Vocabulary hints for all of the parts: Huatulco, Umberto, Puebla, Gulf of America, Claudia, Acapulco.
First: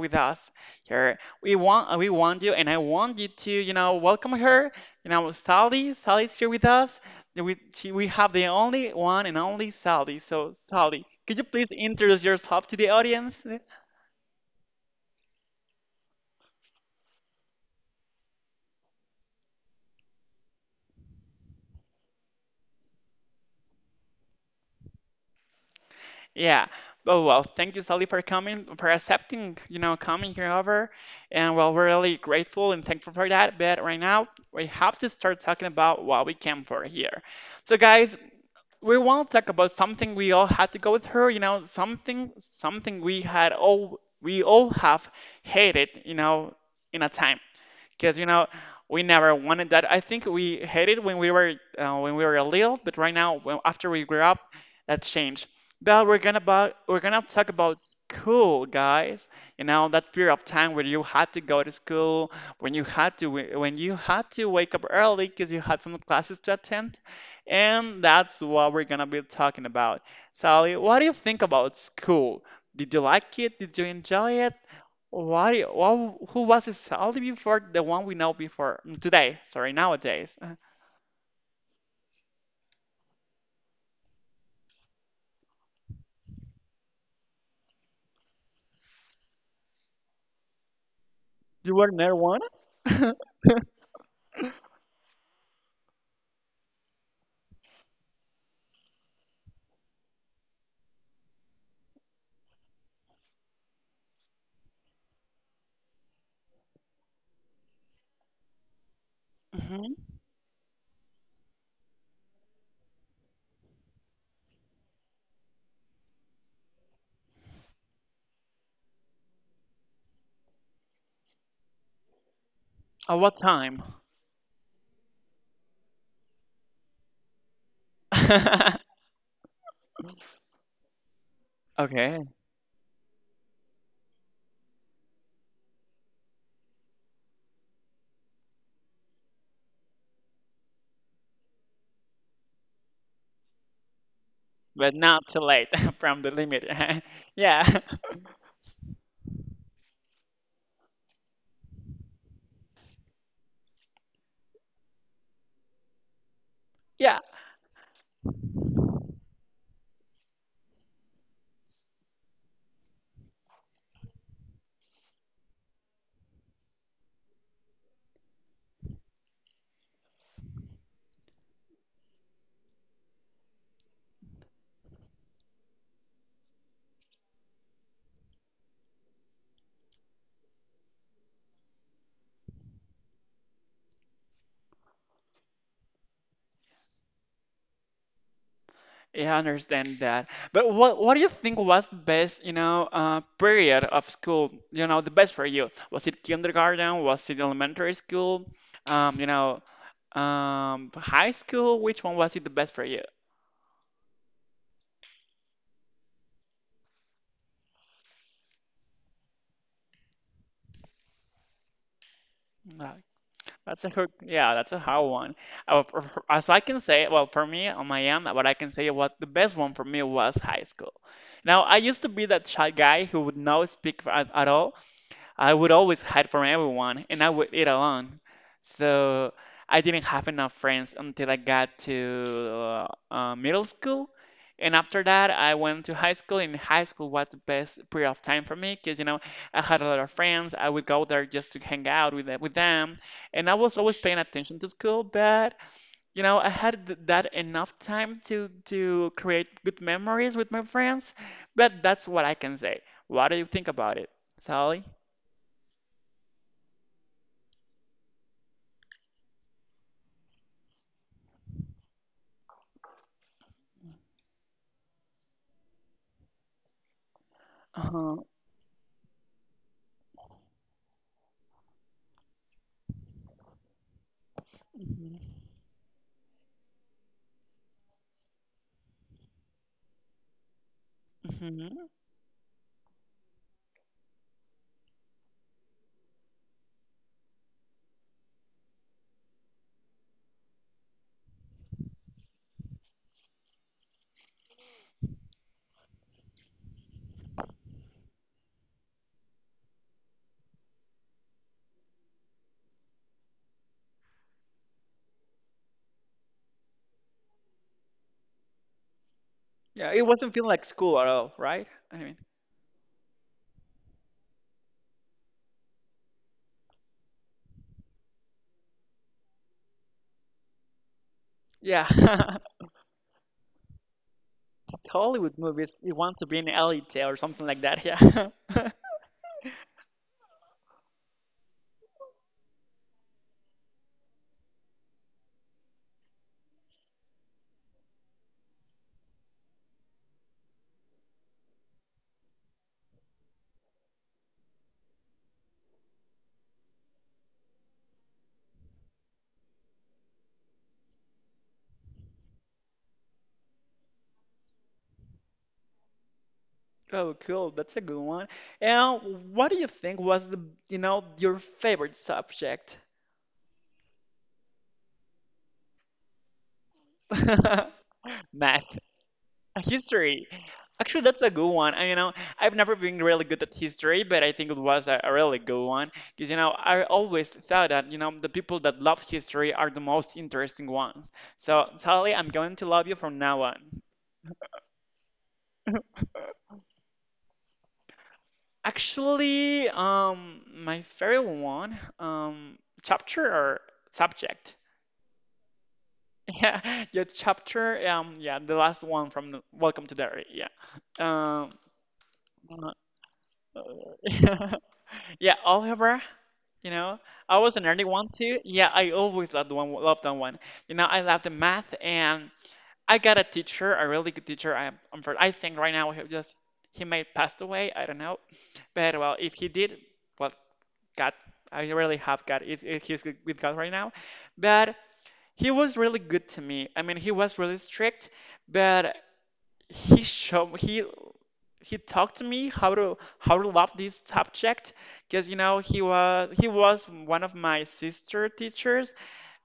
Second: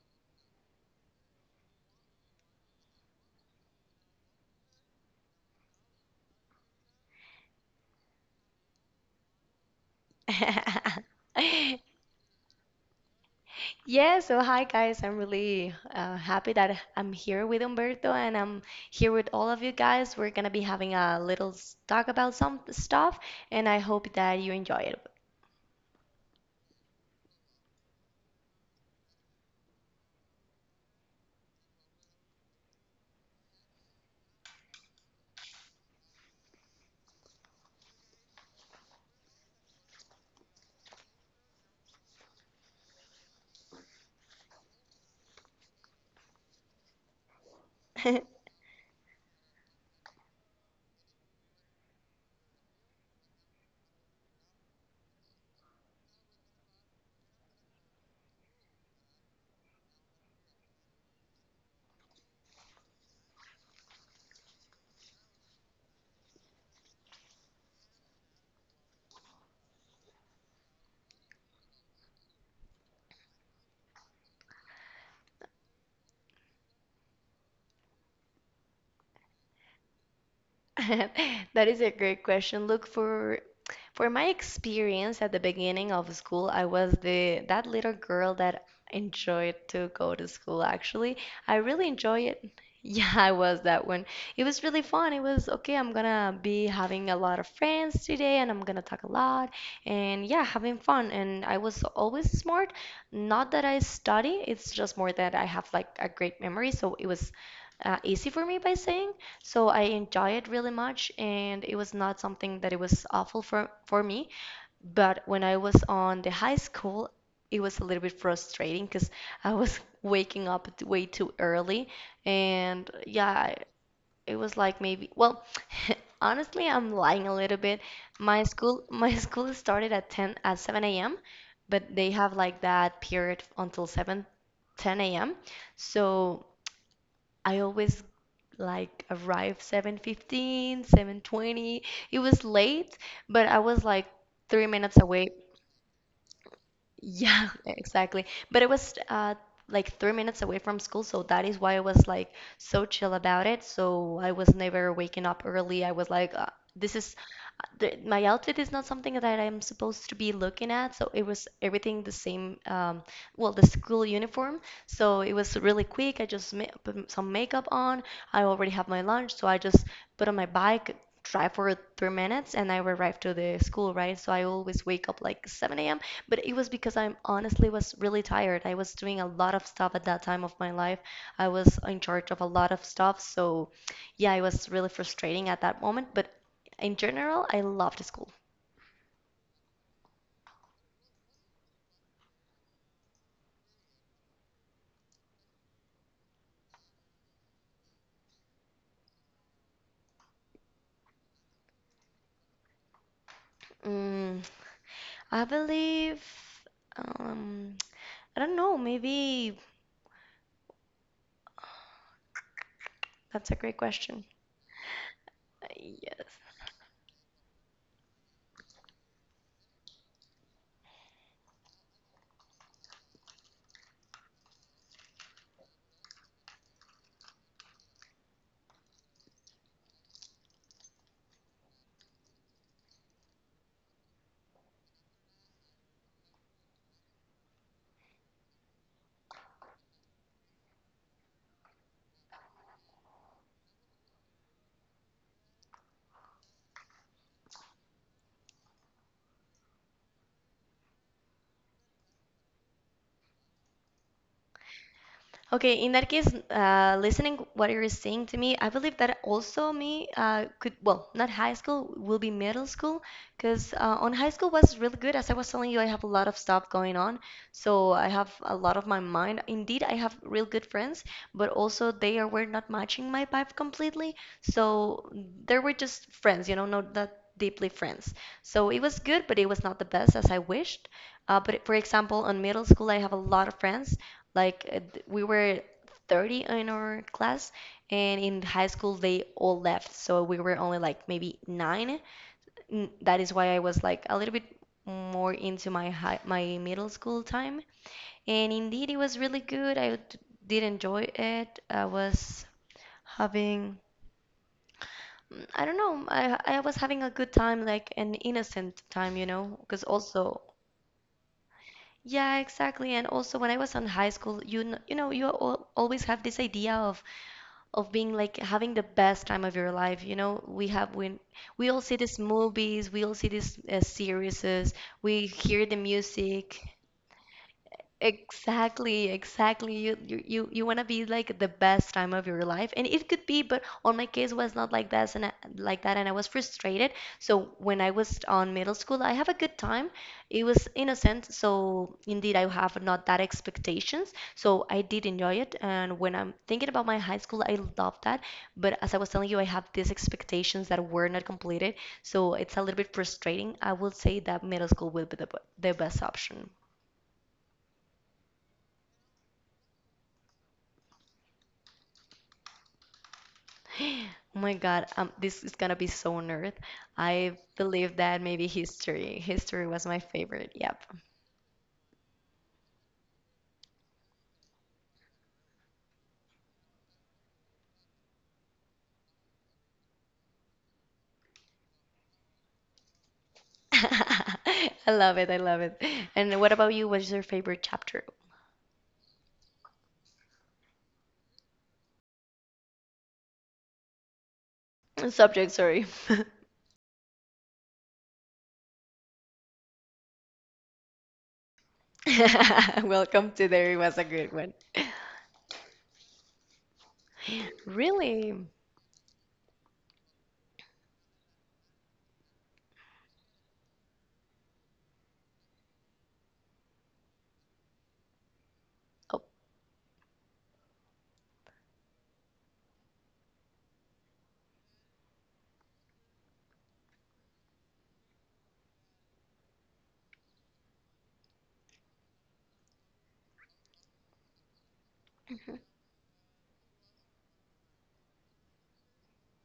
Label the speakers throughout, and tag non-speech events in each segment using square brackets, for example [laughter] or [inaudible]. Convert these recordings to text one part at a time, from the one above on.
Speaker 1: with us here. We want you, and I want you to, you know, welcome her. You know, Sally. Sally's here with us we have the only one and only Sally. So Sally,
Speaker 2: [laughs]
Speaker 1: could you please introduce yourself to the audience?
Speaker 2: Yeah, so hi guys, I'm really happy that I'm here with Umberto and I'm here with all of you guys. We're gonna be having a little talk about some stuff, and I hope that you enjoy it.
Speaker 1: Yeah. Oh well, thank you, Sally, for coming, for accepting, you know, coming here over, and well, we're really grateful and thankful for that. But right now, we have to start talking about what we came for here. So guys, we want to talk about something we all had to go through, you know, something we all have hated, you know, in a time, because you
Speaker 2: [laughs]
Speaker 1: know we never wanted that. I think we hated when we were little, but right now, well, after we grew up, that's changed. But we're gonna talk about school, guys. You know, that period of time where you had to go to school, when you had to when you had to wake up early because you had some classes to attend, and that's what we're gonna be talking about. Sally, what do you think about school? Did you like it? Did you enjoy it? Who was this Sally before? The one we know before today. Sorry, nowadays.
Speaker 2: [laughs] That is a great question. Look, for my experience at the beginning of school, I was the that little girl that enjoyed to go to school, actually. I
Speaker 1: You
Speaker 2: really
Speaker 1: were
Speaker 2: enjoy it.
Speaker 1: marijuana?
Speaker 2: [laughs] Yeah, I was that one. It was really fun. It was okay, I'm gonna be having a lot of friends today and I'm gonna talk a lot and yeah, having fun. And I was always smart. Not that I study, it's just more that I have like a great memory, so it was easy for me by saying. So I
Speaker 1: Mm-hmm.
Speaker 2: enjoy it really much, and it was not something that it was awful for me. But when I was on the high school, it was a little bit frustrating because I was [laughs] waking up way too early, and
Speaker 1: At what
Speaker 2: yeah,
Speaker 1: time?
Speaker 2: it was like maybe well, [laughs] honestly, I'm lying a little bit. My school
Speaker 1: [laughs]
Speaker 2: my [laughs] school started at 10 at 7 a.m., but they
Speaker 1: Okay,
Speaker 2: have like that period until 7:10 a.m. So I always like arrived 7:15, 7:20. It was late, but I was like three
Speaker 1: but
Speaker 2: minutes
Speaker 1: not
Speaker 2: away.
Speaker 1: too late [laughs] from the limit. [laughs]
Speaker 2: Yeah,
Speaker 1: Yeah,
Speaker 2: [laughs] exactly. But it was like 3 minutes away from school, so that is why I was like so chill about it. So I was never waking up early. I was like, this is
Speaker 1: [laughs] yeah,
Speaker 2: my outfit is not something that I'm supposed to be looking at, so it was everything the same. Well, the school uniform, so it was really quick. I just ma put some makeup on. I already have my lunch, so I just put on my bike, drive for 3 minutes, and I arrived to the school, right? So I always wake up like 7 a.m. But it was because I honestly was really tired. I was doing a lot of stuff at that time of my life. I was in charge of a lot of stuff, so yeah, it was really frustrating at that moment, but in general, I loved school.
Speaker 1: yeah, I understand that. But what do you think was the best, you know, period of school? You know, the best for you? Was it kindergarten? Was it elementary school? You know, high school? Which one was it the best for you?
Speaker 2: Mm, I believe, um, I don't know, maybe
Speaker 1: Uh,
Speaker 2: that's a great
Speaker 1: That's a hard,
Speaker 2: question.
Speaker 1: yeah, that's a hard one.
Speaker 2: Yes.
Speaker 1: As I can say, well, for me on my end, what I can say what the best one for me was high school. Now, I used to be that shy guy who would not speak at all. I would always hide from everyone and I would eat alone. So I didn't have enough friends until I got to middle school. And after that, I went to high school, and high school was the best period of time for me because, you know, I had a lot of friends. I would go there just to hang out with, with them. And I was always paying attention to school, but, you know, I had that enough time to create good memories with my friends. But that's what I can say. What do you think about it, Sally?
Speaker 2: Okay, in that case, listening what you're saying to me, I believe that also me could, well, not high school, will be middle school, because on high school was really good. As I was telling you, I have a lot of stuff going on, so I have a lot of my mind. Indeed, I have real good friends, but also were not matching my vibe completely, so they were just friends, not that deeply friends. So it was good, but it was not the best as I wished. But
Speaker 1: Hmm.
Speaker 2: for example, in middle school, I have a lot of friends like we were 30 in our class, and in high school they all left, so we were only like maybe nine. That is why I was like a little bit more into my middle school time. And indeed, it was really good. Did enjoy it. Having I don't know. I was having a good time, like an innocent time, you know, because
Speaker 1: Yeah, it wasn't
Speaker 2: also
Speaker 1: feeling like school at all, right? I mean,
Speaker 2: yeah, exactly. And also when I was in high school, you al always have this idea of being like having the best time of your life. You know, we have when we all
Speaker 1: yeah,
Speaker 2: see these
Speaker 1: [laughs]
Speaker 2: movies, we all see these series,
Speaker 1: just
Speaker 2: we
Speaker 1: Hollywood
Speaker 2: hear
Speaker 1: movies.
Speaker 2: the
Speaker 1: You want to be an
Speaker 2: music.
Speaker 1: elite or something like that. Yeah. [laughs]
Speaker 2: Exactly, exactly. You want to be like the best time of your life, and it could be, but on my case was not like that, like that, and I was frustrated. So when I was on middle school, I have a good time. It was innocent, so indeed I have not that expectations. So I did enjoy it, and when I'm thinking about my high school, I love that. But as I was telling you, I have these expectations that were not completed, so it's a little bit frustrating. I would say that middle school will be the best option.
Speaker 1: Oh, cool. That's a good one. And what do you think was the, you know, your favorite subject?
Speaker 2: [gasps] Oh my God, this is gonna be so nerd. I
Speaker 1: [laughs]
Speaker 2: believe that maybe
Speaker 1: Math.
Speaker 2: history. History was my
Speaker 1: History.
Speaker 2: favorite. Yep.
Speaker 1: Actually, that's a good one. I, you know, I've never been really good at history, but I think it was a really good one because, you know, I always thought that, you know, the people that love history are the most interesting ones. So, Sally, I'm going to love you from now on.
Speaker 2: [laughs] I love it. I love it. And what about you? What's your favorite chapter?
Speaker 1: Actually, my favorite one, chapter or subject. [laughs]
Speaker 2: [clears throat] Subject, sorry.
Speaker 1: Yeah, your chapter, yeah, the last one from the Welcome to Derry. Yeah. Um,
Speaker 2: [laughs] [laughs] Welcome to There It Was a Good
Speaker 1: uh,
Speaker 2: One.
Speaker 1: [laughs] yeah, Oliver. You know, I was a nerdy one
Speaker 2: Really?
Speaker 1: too. Yeah, I always loved that one. You know, I loved the math, and I got a teacher, a really good teacher. I think right now he just he may have passed away. I don't know, but well,
Speaker 2: Oh.
Speaker 1: if he did, well, God, I really have God. He's with God right now, but he was really good to me. I mean, he was really strict, but he showed he talked to me how to love this subject, because you know he was one of my sister teachers,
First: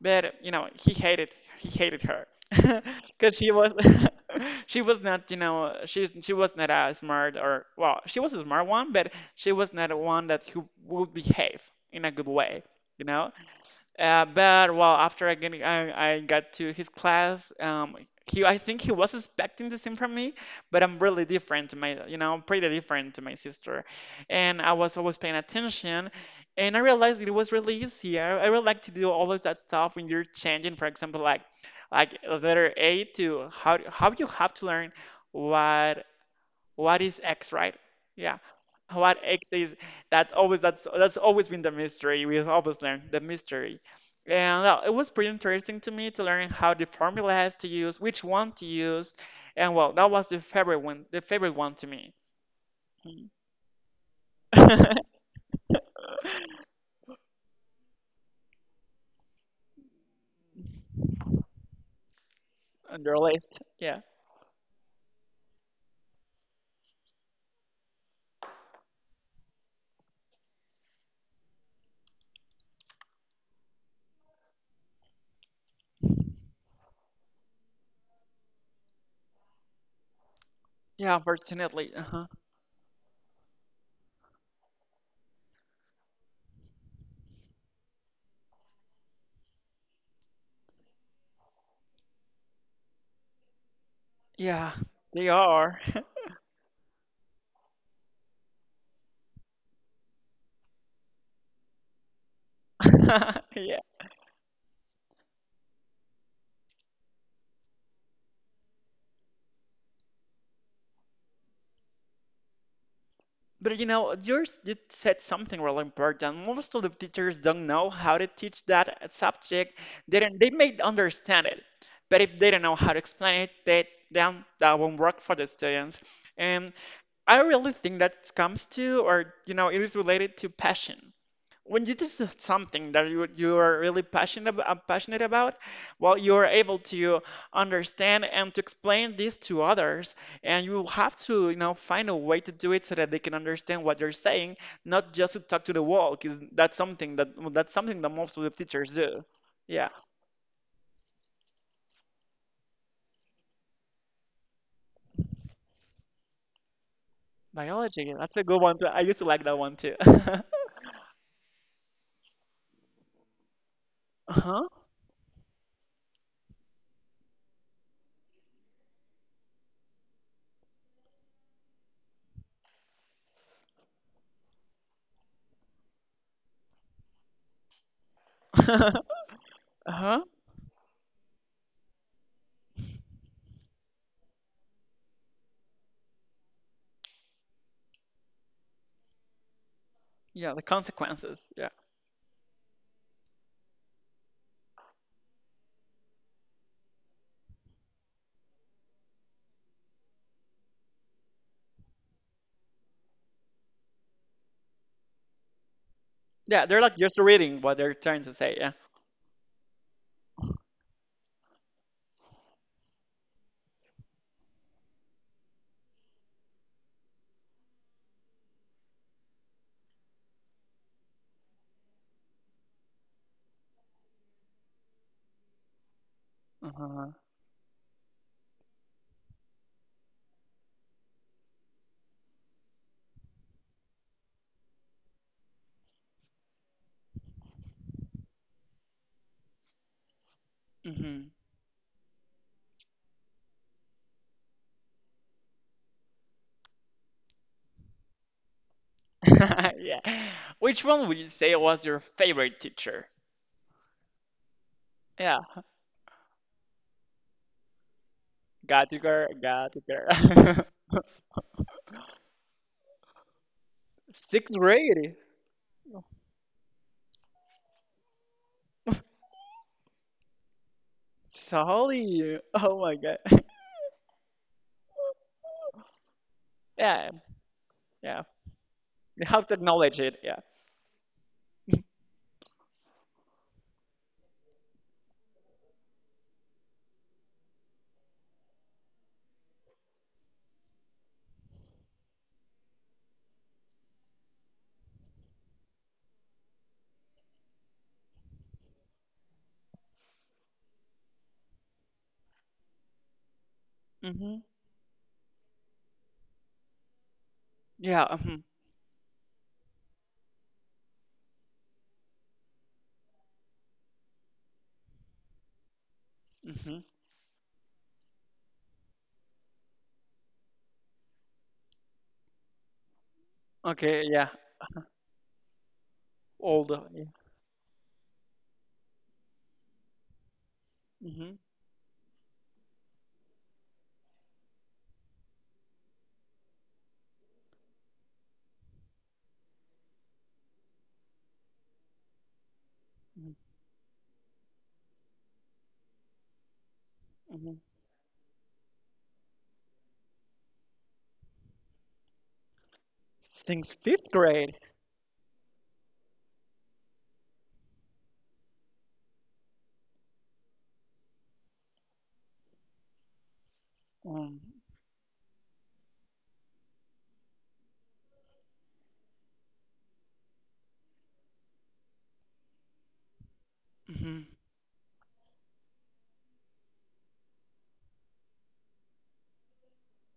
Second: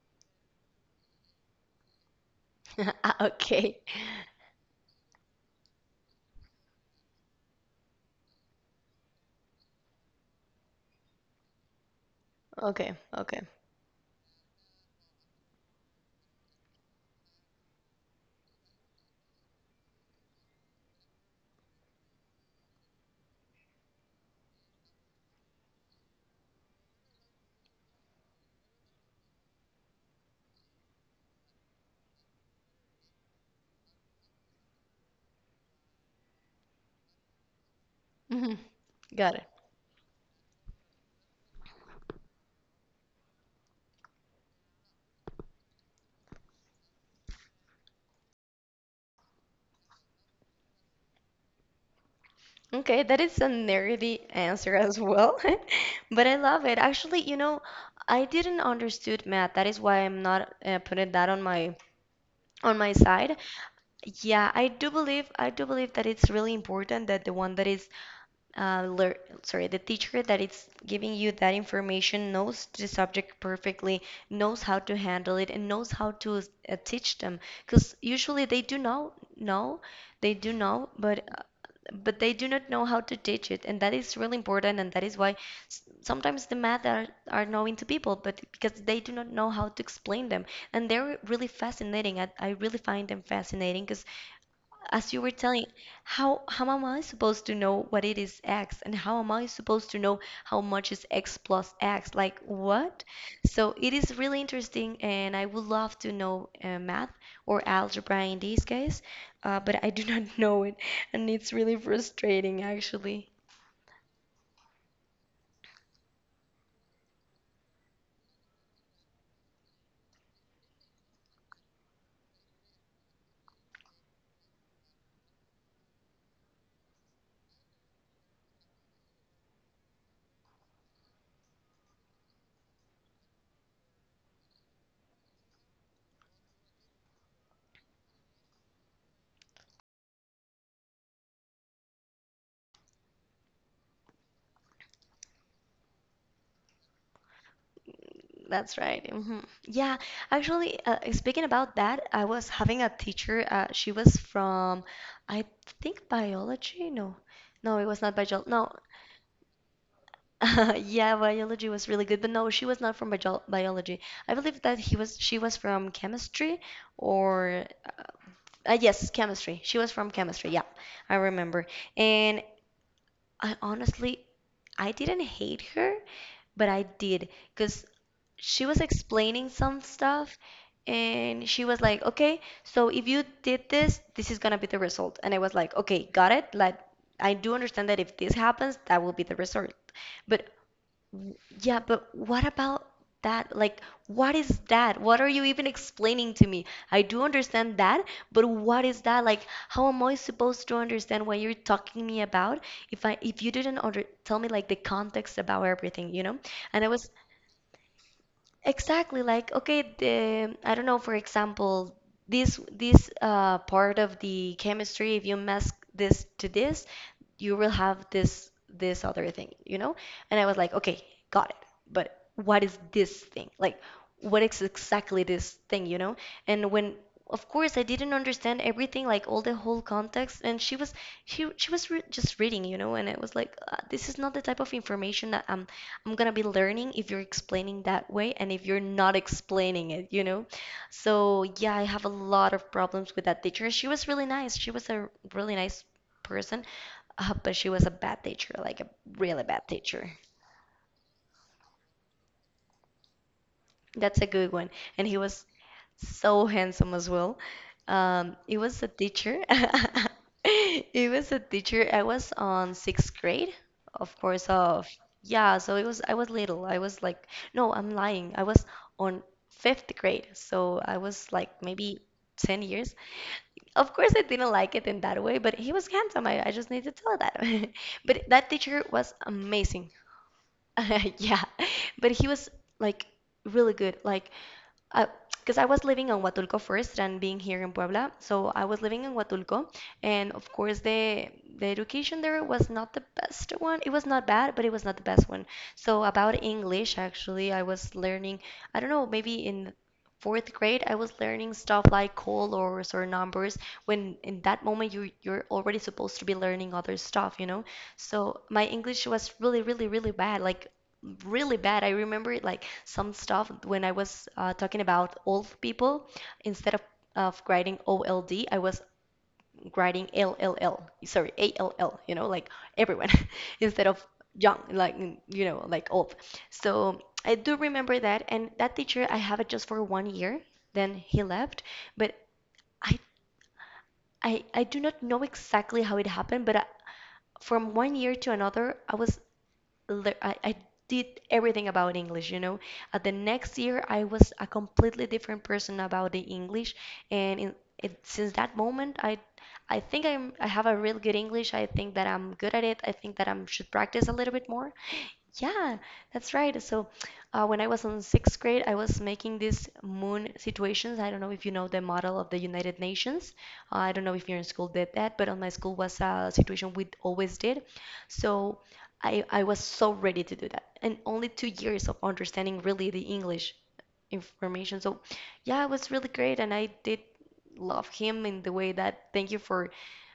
Speaker 1: but you know he hated her. [laughs]
Speaker 2: [laughs] Ah,
Speaker 1: Because she was
Speaker 2: okay.
Speaker 1: [laughs] she was not, you know, she was not a smart, or well, she was a smart one, but she was not one that who would behave in a good way,
Speaker 2: Okay.
Speaker 1: you know.
Speaker 2: Okay.
Speaker 1: But well, after I got to his class, he, I think he was expecting the same from me, but I'm really different to my, you know, pretty different to my sister, and I was always paying attention, and I realized it was really easy. I really like to do all of that stuff when you're changing, for example, like letter A to how you have to learn what what is X, right? Yeah.
Speaker 2: Mhm.
Speaker 1: What
Speaker 2: Got
Speaker 1: X is, that always, that's always been the mystery. We've always learned the mystery. And well, it was pretty interesting to me to learn how the formula has to use, which one to use, and well, that was the favorite one to me.
Speaker 2: Okay, that
Speaker 1: Mm.
Speaker 2: is a nerdy answer as
Speaker 1: [laughs]
Speaker 2: well, [laughs] but I love it. Actually, I didn't understood math. That is why I'm not putting that on my
Speaker 1: On your
Speaker 2: side.
Speaker 1: list. Yeah.
Speaker 2: Yeah, I do believe that it's really important that uh, lear the teacher that is giving you that information knows the subject perfectly, knows how to handle it, and knows how to teach them. Because usually they do know they do know,
Speaker 1: Yeah, unfortunately.
Speaker 2: but
Speaker 1: Uh-huh.
Speaker 2: they do not know how to teach it, and that is really important, and that is why sometimes the math are known to people but because they do not know how to explain them, and they're really fascinating. I really find them fascinating because
Speaker 1: Yeah,
Speaker 2: as you
Speaker 1: they
Speaker 2: were telling,
Speaker 1: are.
Speaker 2: how am I supposed to know what it is x, and how am I supposed to know how much is x plus x? Like what?
Speaker 1: [laughs]
Speaker 2: So
Speaker 1: Yeah.
Speaker 2: it is really interesting, and I would love to know math or algebra in this case, but I do [laughs] not know it, and it's really frustrating actually.
Speaker 1: But you know, yours, you said something really important. Most of the teachers don't know how to teach that subject. They don't, they may understand it, but if they don't know how to explain it, they then that won't work for the students. And I really think that comes to, or you know, it is related to passion. When you do something that you are really passionate about, well, you are able to understand and to explain this to others, and you will have to, you know, find a way to do it so that they can understand what you're saying, not just to talk to the wall, because that's something that well, that's something that most of the
Speaker 2: That's
Speaker 1: teachers
Speaker 2: right.
Speaker 1: do.
Speaker 2: Hmm.
Speaker 1: Yeah,
Speaker 2: Yeah, actually, speaking about that, I was having a teacher. She was from, I think, biology. No, no, it was
Speaker 1: biology.
Speaker 2: not
Speaker 1: That's a
Speaker 2: biology.
Speaker 1: good
Speaker 2: No,
Speaker 1: one too. I used to like that one too. [laughs]
Speaker 2: [laughs] Yeah, biology was really good, but no, she was not from biology. I believe
Speaker 1: Uh-huh.
Speaker 2: that he was she was from chemistry, or yes, chemistry. She was from chemistry. Yeah, I remember. And I honestly I didn't hate her, but I did because she was
Speaker 1: [laughs]
Speaker 2: explaining some
Speaker 1: Uh-huh.
Speaker 2: stuff and she was like, "Okay, so if you did this, this is gonna be the result." And I was like, "Okay, got it. Like, I do understand that if this happens, that will be the result." But
Speaker 1: Yeah, the
Speaker 2: W-
Speaker 1: consequences. Yeah.
Speaker 2: yeah, but what about that? Like, what is that? What are you even explaining to me? I do understand that, but what is that? Like, how am I supposed to understand what you're talking me about if you didn't under tell me like the context about everything, you know?
Speaker 1: Yeah, they're
Speaker 2: And I
Speaker 1: like
Speaker 2: was
Speaker 1: just reading what they're trying to say. Yeah.
Speaker 2: exactly like, okay, the I don't know, for example, this part of the chemistry, if you mess this to this, you will have this other thing, you know? And I was like, okay, got it. But what is this thing? Like, what is exactly this thing, you know? And when,
Speaker 1: Uh-huh.
Speaker 2: of course, I didn't understand everything, like all the whole context. And she she was re just reading, you know? And I was like, this is not the type of information that I'm gonna be learning if you're explaining that way, and if you're not explaining it, you know?
Speaker 1: Hmm.
Speaker 2: So yeah, I have a lot of problems with that teacher. She was really nice. She was a really nice person, but she was a bad teacher, like a
Speaker 1: [laughs]
Speaker 2: really bad
Speaker 1: Yeah.
Speaker 2: teacher.
Speaker 1: Which one would you say was your favorite teacher?
Speaker 2: That's a good one. And he
Speaker 1: Yeah.
Speaker 2: was so handsome as well. He was a
Speaker 1: Got you, girl.
Speaker 2: teacher.
Speaker 1: Got you,
Speaker 2: [laughs]
Speaker 1: girl. [laughs]
Speaker 2: He was a teacher. I was on sixth grade, of course,
Speaker 1: Sixth
Speaker 2: of
Speaker 1: grade.
Speaker 2: yeah, so it was I was little. I was like, no, I'm lying. I was on fifth grade, so I was like maybe
Speaker 1: Solid.
Speaker 2: 10
Speaker 1: Oh my
Speaker 2: years.
Speaker 1: god. [laughs]
Speaker 2: Of course, I didn't like it in that way, but he was handsome. I just need to
Speaker 1: Yeah.
Speaker 2: tell that. [laughs]
Speaker 1: Yeah.
Speaker 2: But that teacher was
Speaker 1: You have to
Speaker 2: amazing.
Speaker 1: acknowledge it. Yeah.
Speaker 2: [laughs] Yeah, but he was like really good. Like, because I was living on Huatulco first and being here in Puebla, so I was living in Huatulco, and of course the education there was not the best one. It was not bad, but it was not the best one. So about English, actually, I was learning. I don't know, maybe in fourth grade, I was learning stuff like colors or numbers when
Speaker 1: Hmm.
Speaker 2: in that moment you're already supposed to be learning other stuff, you know?
Speaker 1: Yeah. Hmm.
Speaker 2: So my English was really, really, really bad. Like, really bad. I remember it, like some stuff when I was talking about old people, instead
Speaker 1: Hmm.
Speaker 2: of writing OLD, I was writing LLL. Sorry, ALL, you know, like everyone [laughs] instead
Speaker 1: Okay.
Speaker 2: of
Speaker 1: Yeah.
Speaker 2: young, like you know, like old.
Speaker 1: Older.
Speaker 2: So
Speaker 1: Yeah.
Speaker 2: I do remember that, and that teacher I have it just for 1 year, then he
Speaker 1: Hmm.
Speaker 2: left, but I I do not know exactly how it happened, but I, from 1 year to another, I was I did everything about English, you know. At the next year, I was a completely different person about the English, and
Speaker 1: Hmm.
Speaker 2: since that moment, I think I'm I have a real good English. I think that I'm good at it. I think that I should
Speaker 1: Since
Speaker 2: practice
Speaker 1: fifth
Speaker 2: a little bit
Speaker 1: grade.
Speaker 2: more, yeah, that's right. So, when I was in sixth grade, I was making these moon situations. I don't know if you know the model of the United Nations. I don't know if
Speaker 1: Um,
Speaker 2: your school did that, but on my school was a situation we always did. So, I was so ready to do that, and only 2 years of understanding really the English
Speaker 1: hmm.
Speaker 2: information. So, yeah, it was really great, and I did love him in the way that thank you for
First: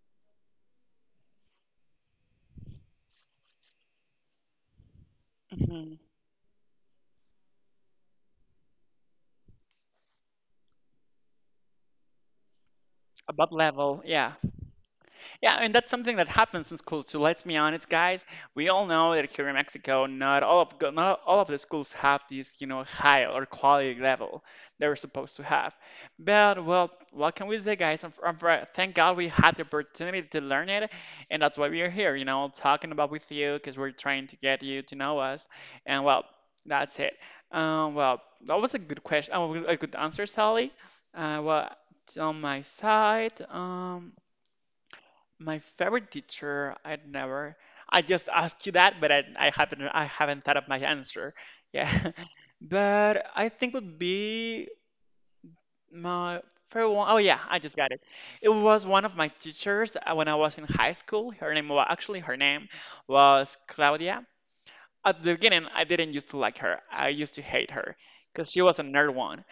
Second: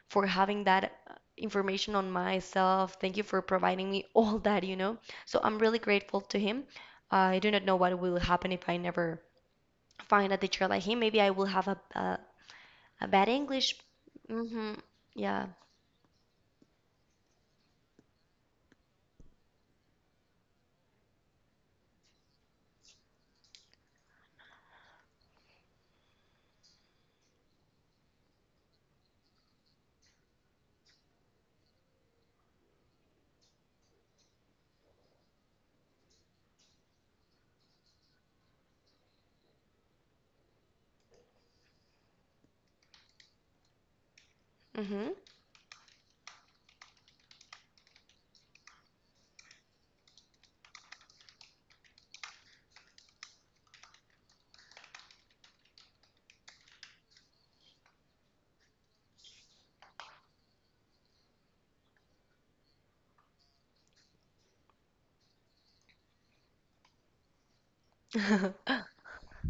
Speaker 2: for having that information on myself. Thank you for providing me [laughs] all that. So I'm really
Speaker 1: Hmm.
Speaker 2: grateful to him. I do not know what will happen if I never find a teacher like him. Maybe I will have a bad
Speaker 1: About
Speaker 2: English.
Speaker 1: level. Yeah.
Speaker 2: Mm-hmm. Yeah.
Speaker 1: Yeah, and that's something that happens in schools too. Let's be honest, guys. We all know that here in Mexico, not all of the schools have this, you know, high or quality level they're supposed to have. But well, what can we say, guys? Thank God we had the opportunity to learn it, and that's why we are here, you know, talking about with you because we're trying to get you to know us. And well, that's it. Well, that was a good question. Oh, a good answer, Sally. Well, on my side.
Speaker 2: Mm-hmm.
Speaker 1: My favorite teacher, I never. I just asked you that, but I haven't thought of my answer. Yeah, [laughs] but I think would be my favorite one. Oh yeah, I just got it. It was one of my teachers when I was in high school. Her name was, actually her name was Claudia. At the beginning, I didn't used to like her. I used to hate her because she was a
Speaker 2: [laughs]
Speaker 1: nerd one.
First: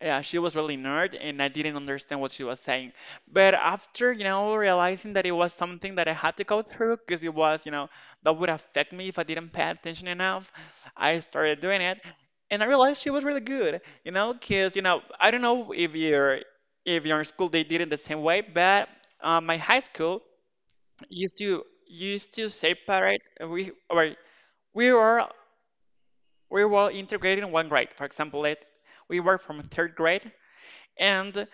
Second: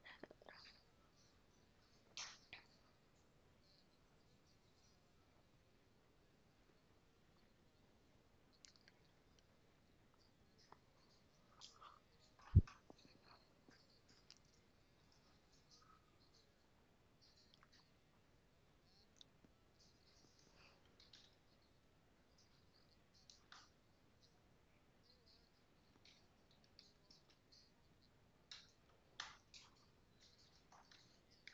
Speaker 1: Yeah, she was really nerd, and I didn't understand what she was saying. But after, you know, realizing that it was something that I had to go through because it was, you know, that would affect me if I didn't pay attention enough, I started doing it, and I realized she was really good, you know, because, you know, I don't know if you're if your school they did it the same way, but my high school used to separate we or we were, we were integrated in one grade. For example, it we were from third grade. And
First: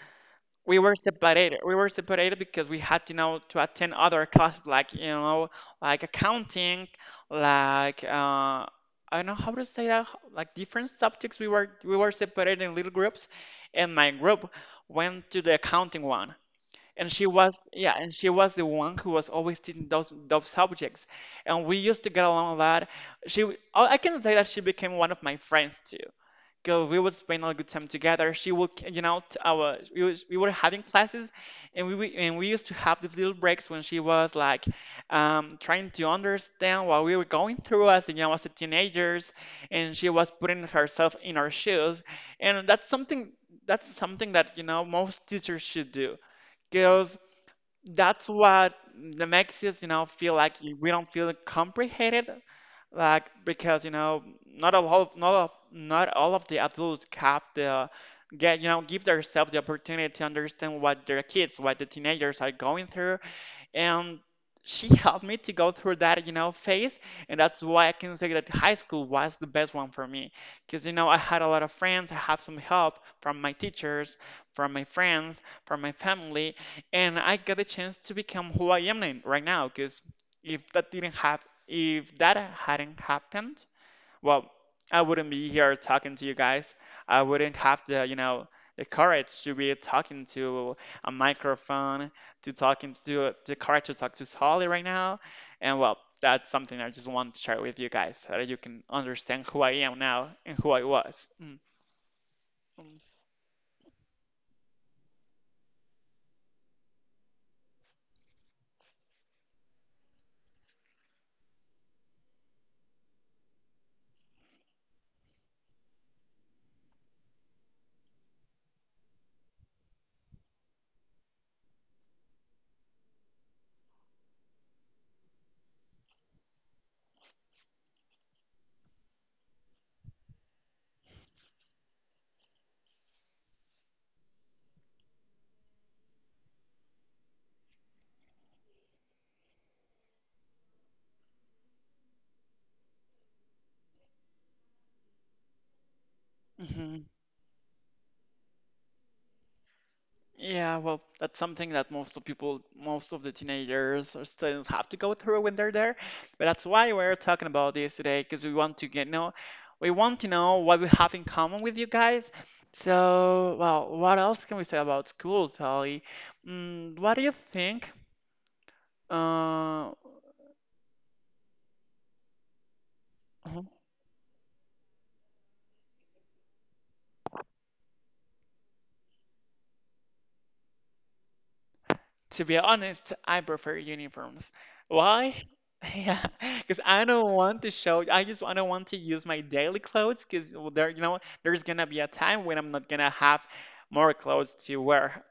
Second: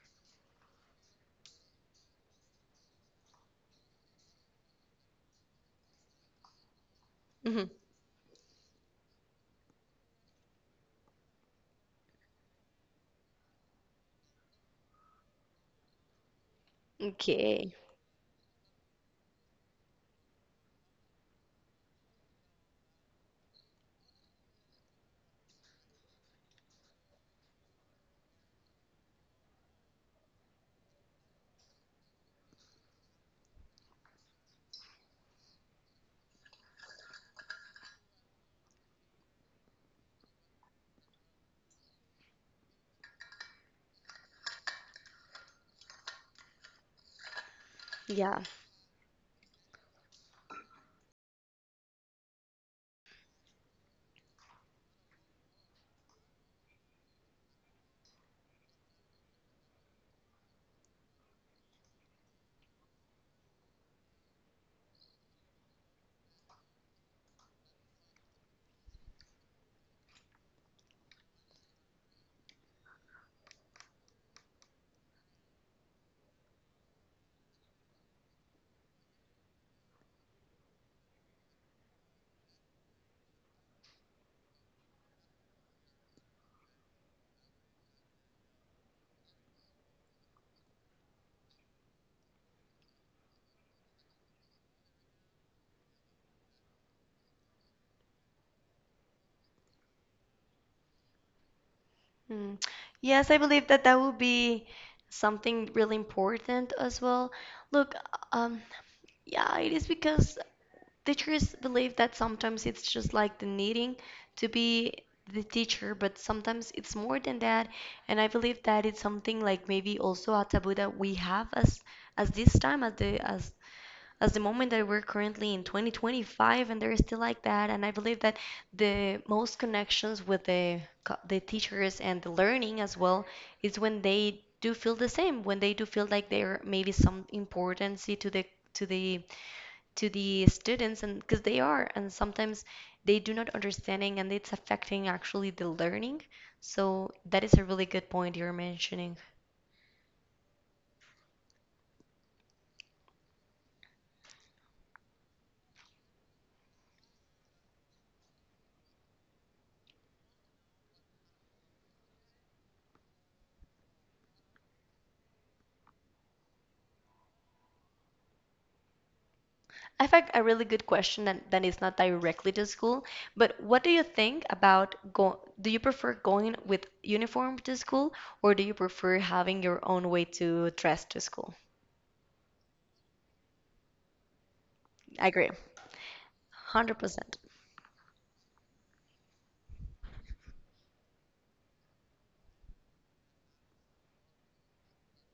Speaker 1: we were separated. We were separated because we had to now to attend other classes, like, you know, like accounting,
Speaker 2: hmm
Speaker 1: like I don't know how to say that, like different subjects. We were separated in little groups, and my group went to the accounting one. And she was,
Speaker 2: Okay.
Speaker 1: yeah, and she was the one who was always teaching those subjects, and we used to get along a lot. I can say that she became one of my friends too. Go We would spend a good time together. She would you know t- our we, was, We were having classes, and we used to have these little breaks when she was like, trying to understand what we were going through as you know as a teenagers, and she was putting herself in our shoes. And that's something, that's something that most teachers should do, because that's
Speaker 2: Yeah.
Speaker 1: what, that makes us, feel like, we don't feel comprehended, like, because you know not all of not all of the adults have the get you know give themselves the opportunity to understand what their kids, what the teenagers are going through. And she [laughs] helped me to go through that, phase. And that's why I can say that high school was the best one for me, because, I had a lot of friends, I have some help from my teachers, from my friends, from my family, and I got the chance to become who I am right now. Because if that didn't happen, if that hadn't happened, well, I wouldn't be here talking to you guys. I wouldn't have the, the courage to be talking to a microphone, to talking to the courage to talk to Solly right now. And well, that's something I just want to share with you guys so that you can understand who I am now and who I was. Mm.
Speaker 2: Mm. Yes, I believe that that would be something really important as well. Look, um, yeah, it is because teachers believe that sometimes it's just like the needing to be the teacher, but sometimes it's more than that. And I believe that it's something like maybe also a taboo that we have as this time as the moment that we're currently in 2025, and they're still like that. And I believe that the most connections with the teachers and the learning as well is when they do feel the same, when they do feel like there may be some importance to the to the to the students, and because they are. And sometimes they do not understanding and it's affecting actually the learning.
Speaker 1: Mhm.
Speaker 2: So that is a really good point you're mentioning.
Speaker 1: Yeah, well, that's something that most of people, most of the teenagers or students have to go through when they're there. But that's why we're talking about this today, because we want to we want to know what we have in common with you guys. So, well, what else can we say about school, Sally? Mm, what do you think? Uh,
Speaker 2: I have a really good question that, that is not directly to school, but
Speaker 1: uh-huh.
Speaker 2: what do you think about go do you prefer going with uniform to school, or do you prefer having your own way to dress to school?
Speaker 1: To be honest, I prefer uniforms.
Speaker 2: I
Speaker 1: Why?
Speaker 2: agree.
Speaker 1: [laughs] Yeah, because I don't
Speaker 2: 100%.
Speaker 1: want to show. I don't want to use my daily clothes because there, there's gonna be a time when I'm not gonna have more clothes to wear.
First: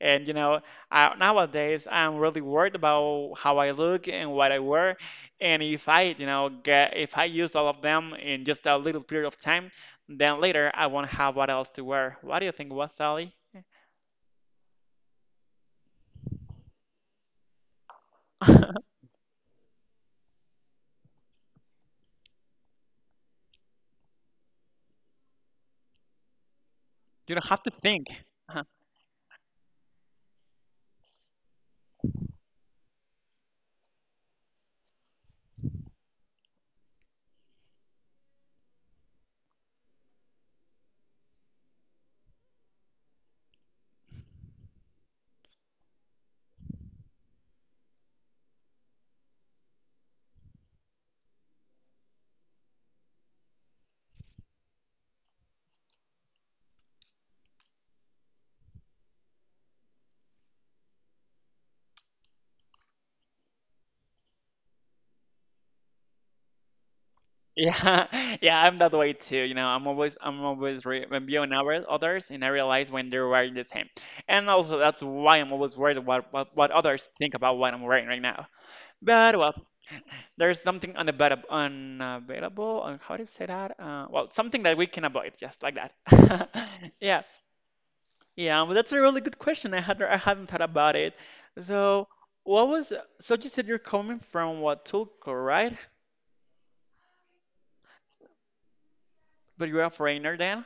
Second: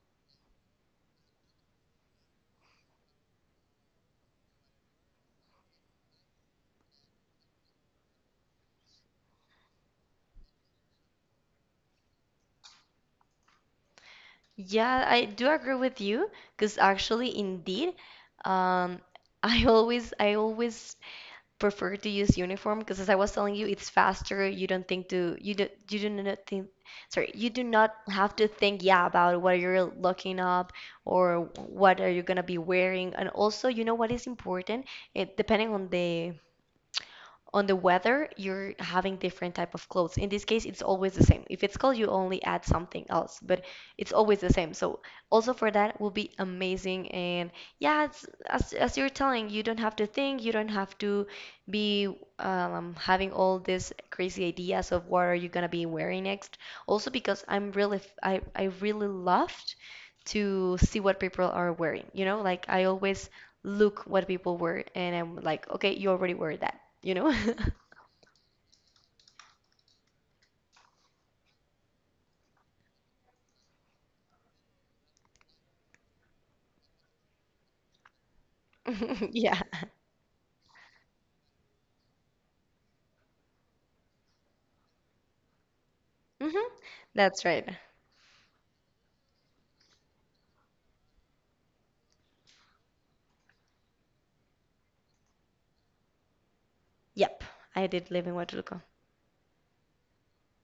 Speaker 1: And you know, I, nowadays I'm really worried about how I look and what I wear. And if I, get if I use all of them in just a little period of time, then later I won't have what else to wear. What do you think, what Sally? [laughs]
Speaker 2: Yeah, I do agree with you because actually indeed um I always prefer to use uniform because, as I was telling you, it's faster. You don't think to you do not think sorry,
Speaker 1: You don't
Speaker 2: You
Speaker 1: have
Speaker 2: do
Speaker 1: to
Speaker 2: not
Speaker 1: think.
Speaker 2: have to think, yeah, about what you're looking up, or what are you gonna be wearing. And also, you know what is important? It depending on the weather, you're having different type of clothes. In this case it's always the same. If it's cold, you only add something else, but it's always the same. So also for that will be amazing. And yeah, it's, as you're telling, you don't have to think, you don't have to be having all these crazy ideas of what are you gonna be wearing next. Also because I'm really f- I, am really I really loved to see what people are wearing, you know, like I always look what people wear, and I'm like, okay, you already wear that, you know?
Speaker 1: Yeah, [laughs] yeah, I'm that way too. You know, I'm always re reviewing others, and I realize when they're wearing the same. And also, that's why I'm always worried what others think about what I'm wearing right now.
Speaker 2: [laughs]
Speaker 1: But well,
Speaker 2: Yeah.
Speaker 1: there's something unavailable, unavailable, on how do you say that? Well, something that we can avoid, just like that.
Speaker 2: hmm
Speaker 1: [laughs] Yeah,
Speaker 2: That's right.
Speaker 1: yeah, but that's a really good question. I hadn't thought about it. So what was? So you said you're coming from Huatulco, right?
Speaker 2: Yep. I did live in Huatulco.
Speaker 1: But you're a foreigner then.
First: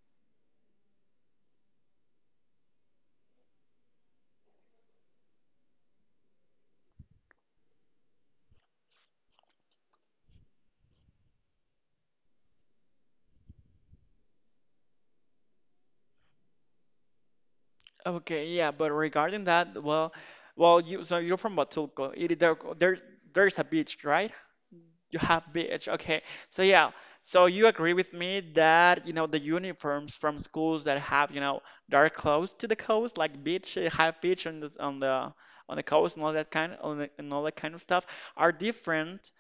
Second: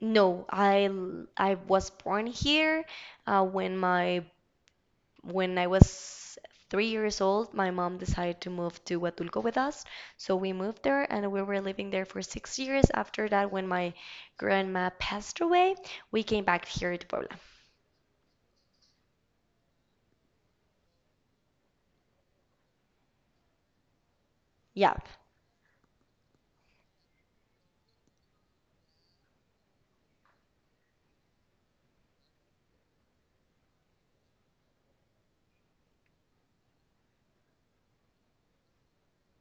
Speaker 2: No, I was born here. Uh, when my when I was 3 years old, my mom decided to move to Huatulco with us. So we moved there and we were living there for 6 years. After that, when my grandma passed away, we came back here to Puebla.
Speaker 1: Okay, yeah, but regarding that, well, well, you so you're from Huatulco. There's a beach, right?
Speaker 2: Yeah.
Speaker 1: You have beach. Okay, so yeah, so you agree with me that, you know, the uniforms from schools that have, you know, that are close to the coast, like beach, have beach on the on the on the coast, and all that kind of stuff, are different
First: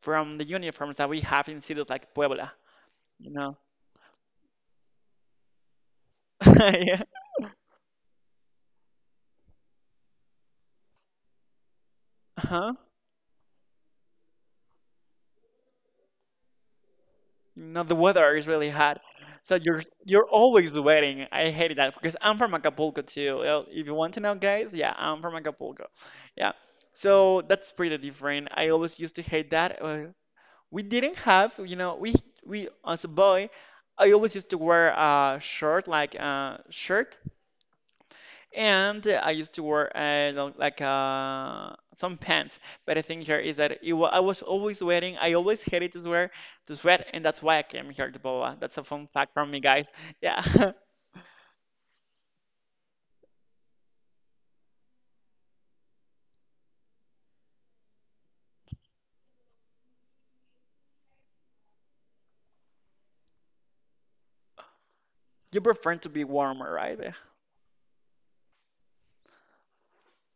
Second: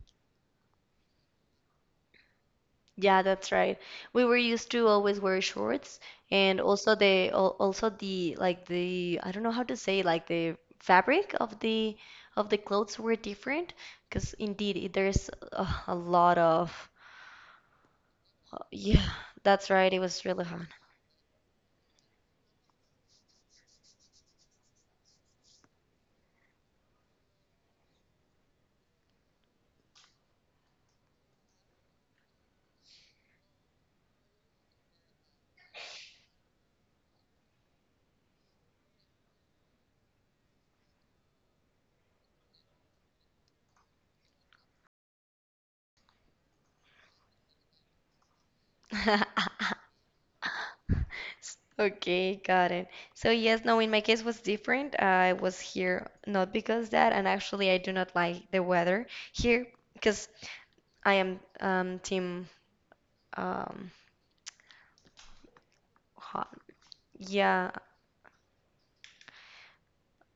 Speaker 1: from the uniforms that we have in cities like Puebla.
Speaker 2: Yeah,
Speaker 1: You
Speaker 2: that's
Speaker 1: know?
Speaker 2: right. We were used to always wear shorts, and
Speaker 1: [laughs]
Speaker 2: also
Speaker 1: Yeah.
Speaker 2: the al- also the like the, I don't know how to say, like the fabric of the
Speaker 1: Uh-huh.
Speaker 2: clothes were different, because indeed it- there's a lot of,
Speaker 1: No, the weather is really hot.
Speaker 2: yeah,
Speaker 1: So
Speaker 2: that's right. It was
Speaker 1: you're
Speaker 2: really hard.
Speaker 1: always sweating. I hate that because I'm from Acapulco too. Well, if you want to know, guys, yeah, I'm from Acapulco. Yeah. So that's pretty different. I always used to hate that. We didn't have, we as a boy, I always used to wear a shirt, like a shirt, and I used to wear some pants, but the thing here is that I was always wearing. I always hated to wear, to sweat, and that's why I came here to Boa. That's a fun fact from me,
Speaker 2: [laughs]
Speaker 1: guys. [laughs] Yeah, [laughs]
Speaker 2: S- Okay, got it. So yes, no, in my case was different. I was here not because that, and actually I do not like the weather here because I am team um
Speaker 1: you prefer to be
Speaker 2: hot.
Speaker 1: warmer, right?
Speaker 2: Yeah,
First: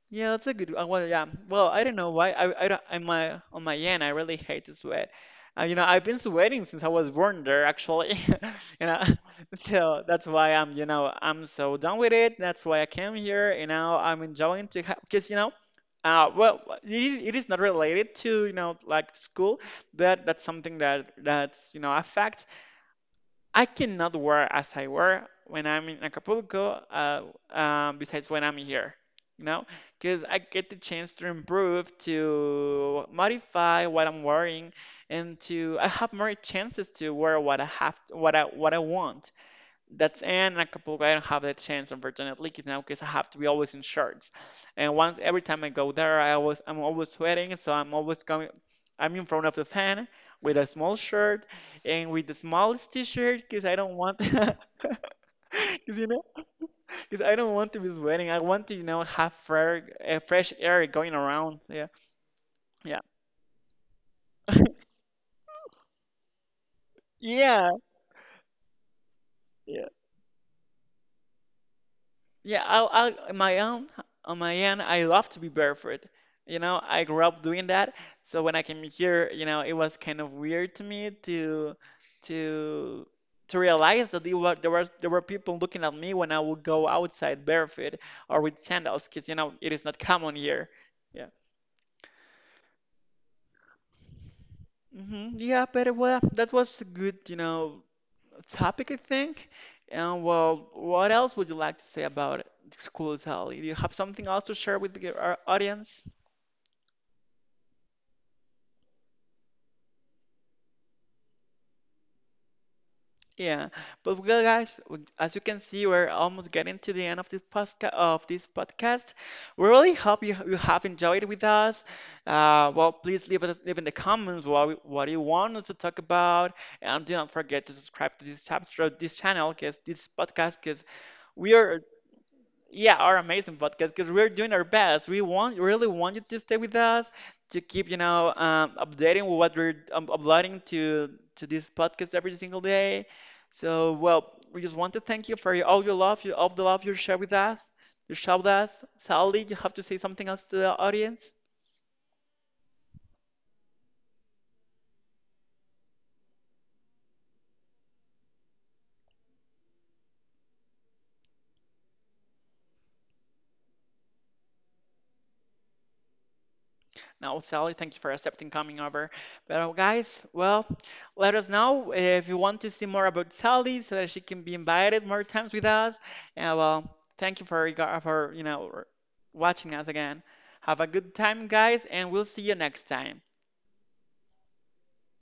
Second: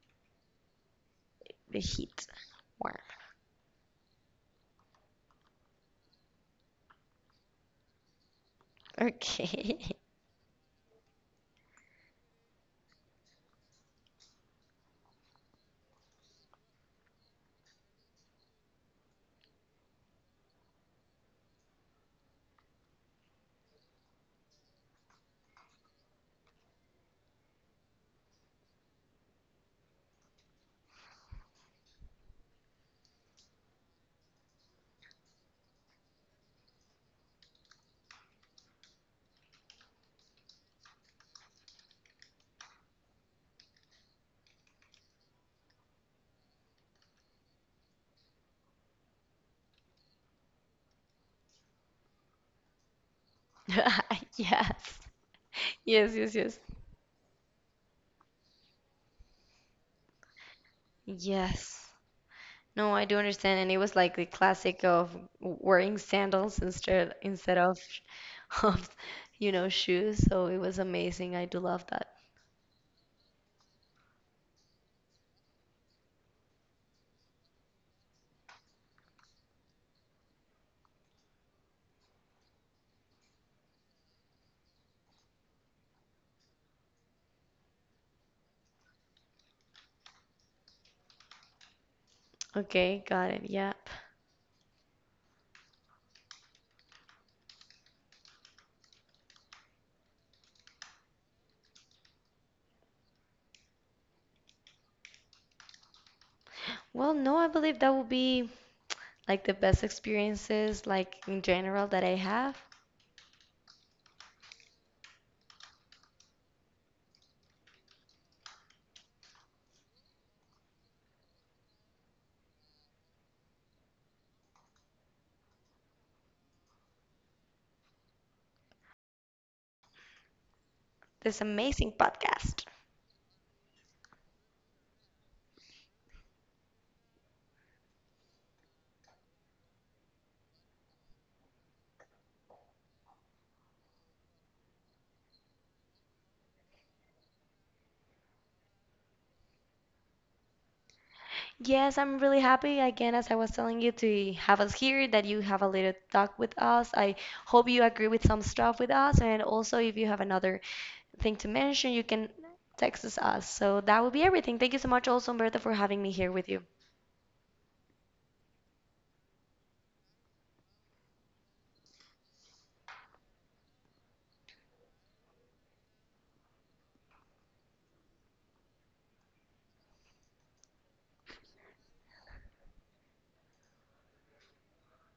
Speaker 1: Yeah, that's a good. Well, yeah. Well,
Speaker 2: the
Speaker 1: I don't know
Speaker 2: heat.
Speaker 1: why. I don't.
Speaker 2: Warm.
Speaker 1: On my end, I really hate to sweat. You know, I've been sweating since I was born there, actually. [laughs] You know, [laughs]
Speaker 2: Okay.
Speaker 1: so that's why I'm. You know, I'm so done with it. That's why I came here. You know, I'm enjoying to because you know, well, it is not related to, you know, like school, but that's something that that's you know affects. I cannot wear as I wear when I'm in Acapulco, besides when I'm here, you know, because I get the chance to improve, to modify what I'm wearing, and to I have more chances to wear what I have, what I want. That's Anne and a couple. Of I don't have that chance, unfortunately, because now, because I have to be always in shorts. And once every time I go there, I'm always sweating, so I'm always coming. I'm in front of the fan with a small shirt and with the smallest t-shirt because I don't want, [laughs]
Speaker 2: [laughs]
Speaker 1: because,
Speaker 2: Yes.
Speaker 1: you
Speaker 2: Yes,
Speaker 1: know,
Speaker 2: yes, yes.
Speaker 1: because I don't want to be sweating. I want to, you know, have fair, fresh air going around. Yeah,
Speaker 2: Yes. No,
Speaker 1: yeah,
Speaker 2: I do understand. And it was like the classic of wearing sandals instead
Speaker 1: yeah,
Speaker 2: of, [laughs] of, you know,
Speaker 1: yeah,
Speaker 2: shoes. So it was amazing. I do love that.
Speaker 1: yeah. My own, on my end, I love to be barefoot. You know, I grew up doing that. So when I came here, you know, it was kind of weird to me to to realize that there were people looking at me when I would go outside barefoot or with sandals, because you know it is not common here. Yeah.
Speaker 2: Okay, got it. Yep.
Speaker 1: Hmm. Yeah, but well, that was a good, you know, topic, I think. And well, what else would you like to say about school, Sally? Do you have something else to share with our audience?
Speaker 2: Well, no, I believe that would be like the best experiences, like in general, that I have.
Speaker 1: Yeah, but well, guys, as you can see, we're almost getting to the end of this podcast. Of this podcast, we really hope you have enjoyed it with us. Well, please leave in the comments what you want us to talk about, and do not forget to subscribe to this channel, because this podcast, because
Speaker 2: This
Speaker 1: we are,
Speaker 2: amazing podcast.
Speaker 1: yeah, our amazing podcast, because we're doing our best. We want really want you to stay with us, to keep, you know, updating with what we're, uploading to this podcast every single day. So well, we just want to thank you for all your love, all the love you share with us. You share with us. Sally, you have to say something else to the audience.
Speaker 2: Yes, I'm really happy again, as I was telling you, to have us here, that you have a little talk with us. I hope you agree with some stuff with us, and also if you have another thing to mention, you can text us. Us. So that will be everything. Thank you so much, also, Umberto, for having me here with you.
Speaker 1: No, Sally, thank you for accepting coming over. But guys, well, let us know if you want to see more about Sally so that she can be invited more times with us. And well, thank you for you know watching us again. Have a good time, guys, and we'll see you next time.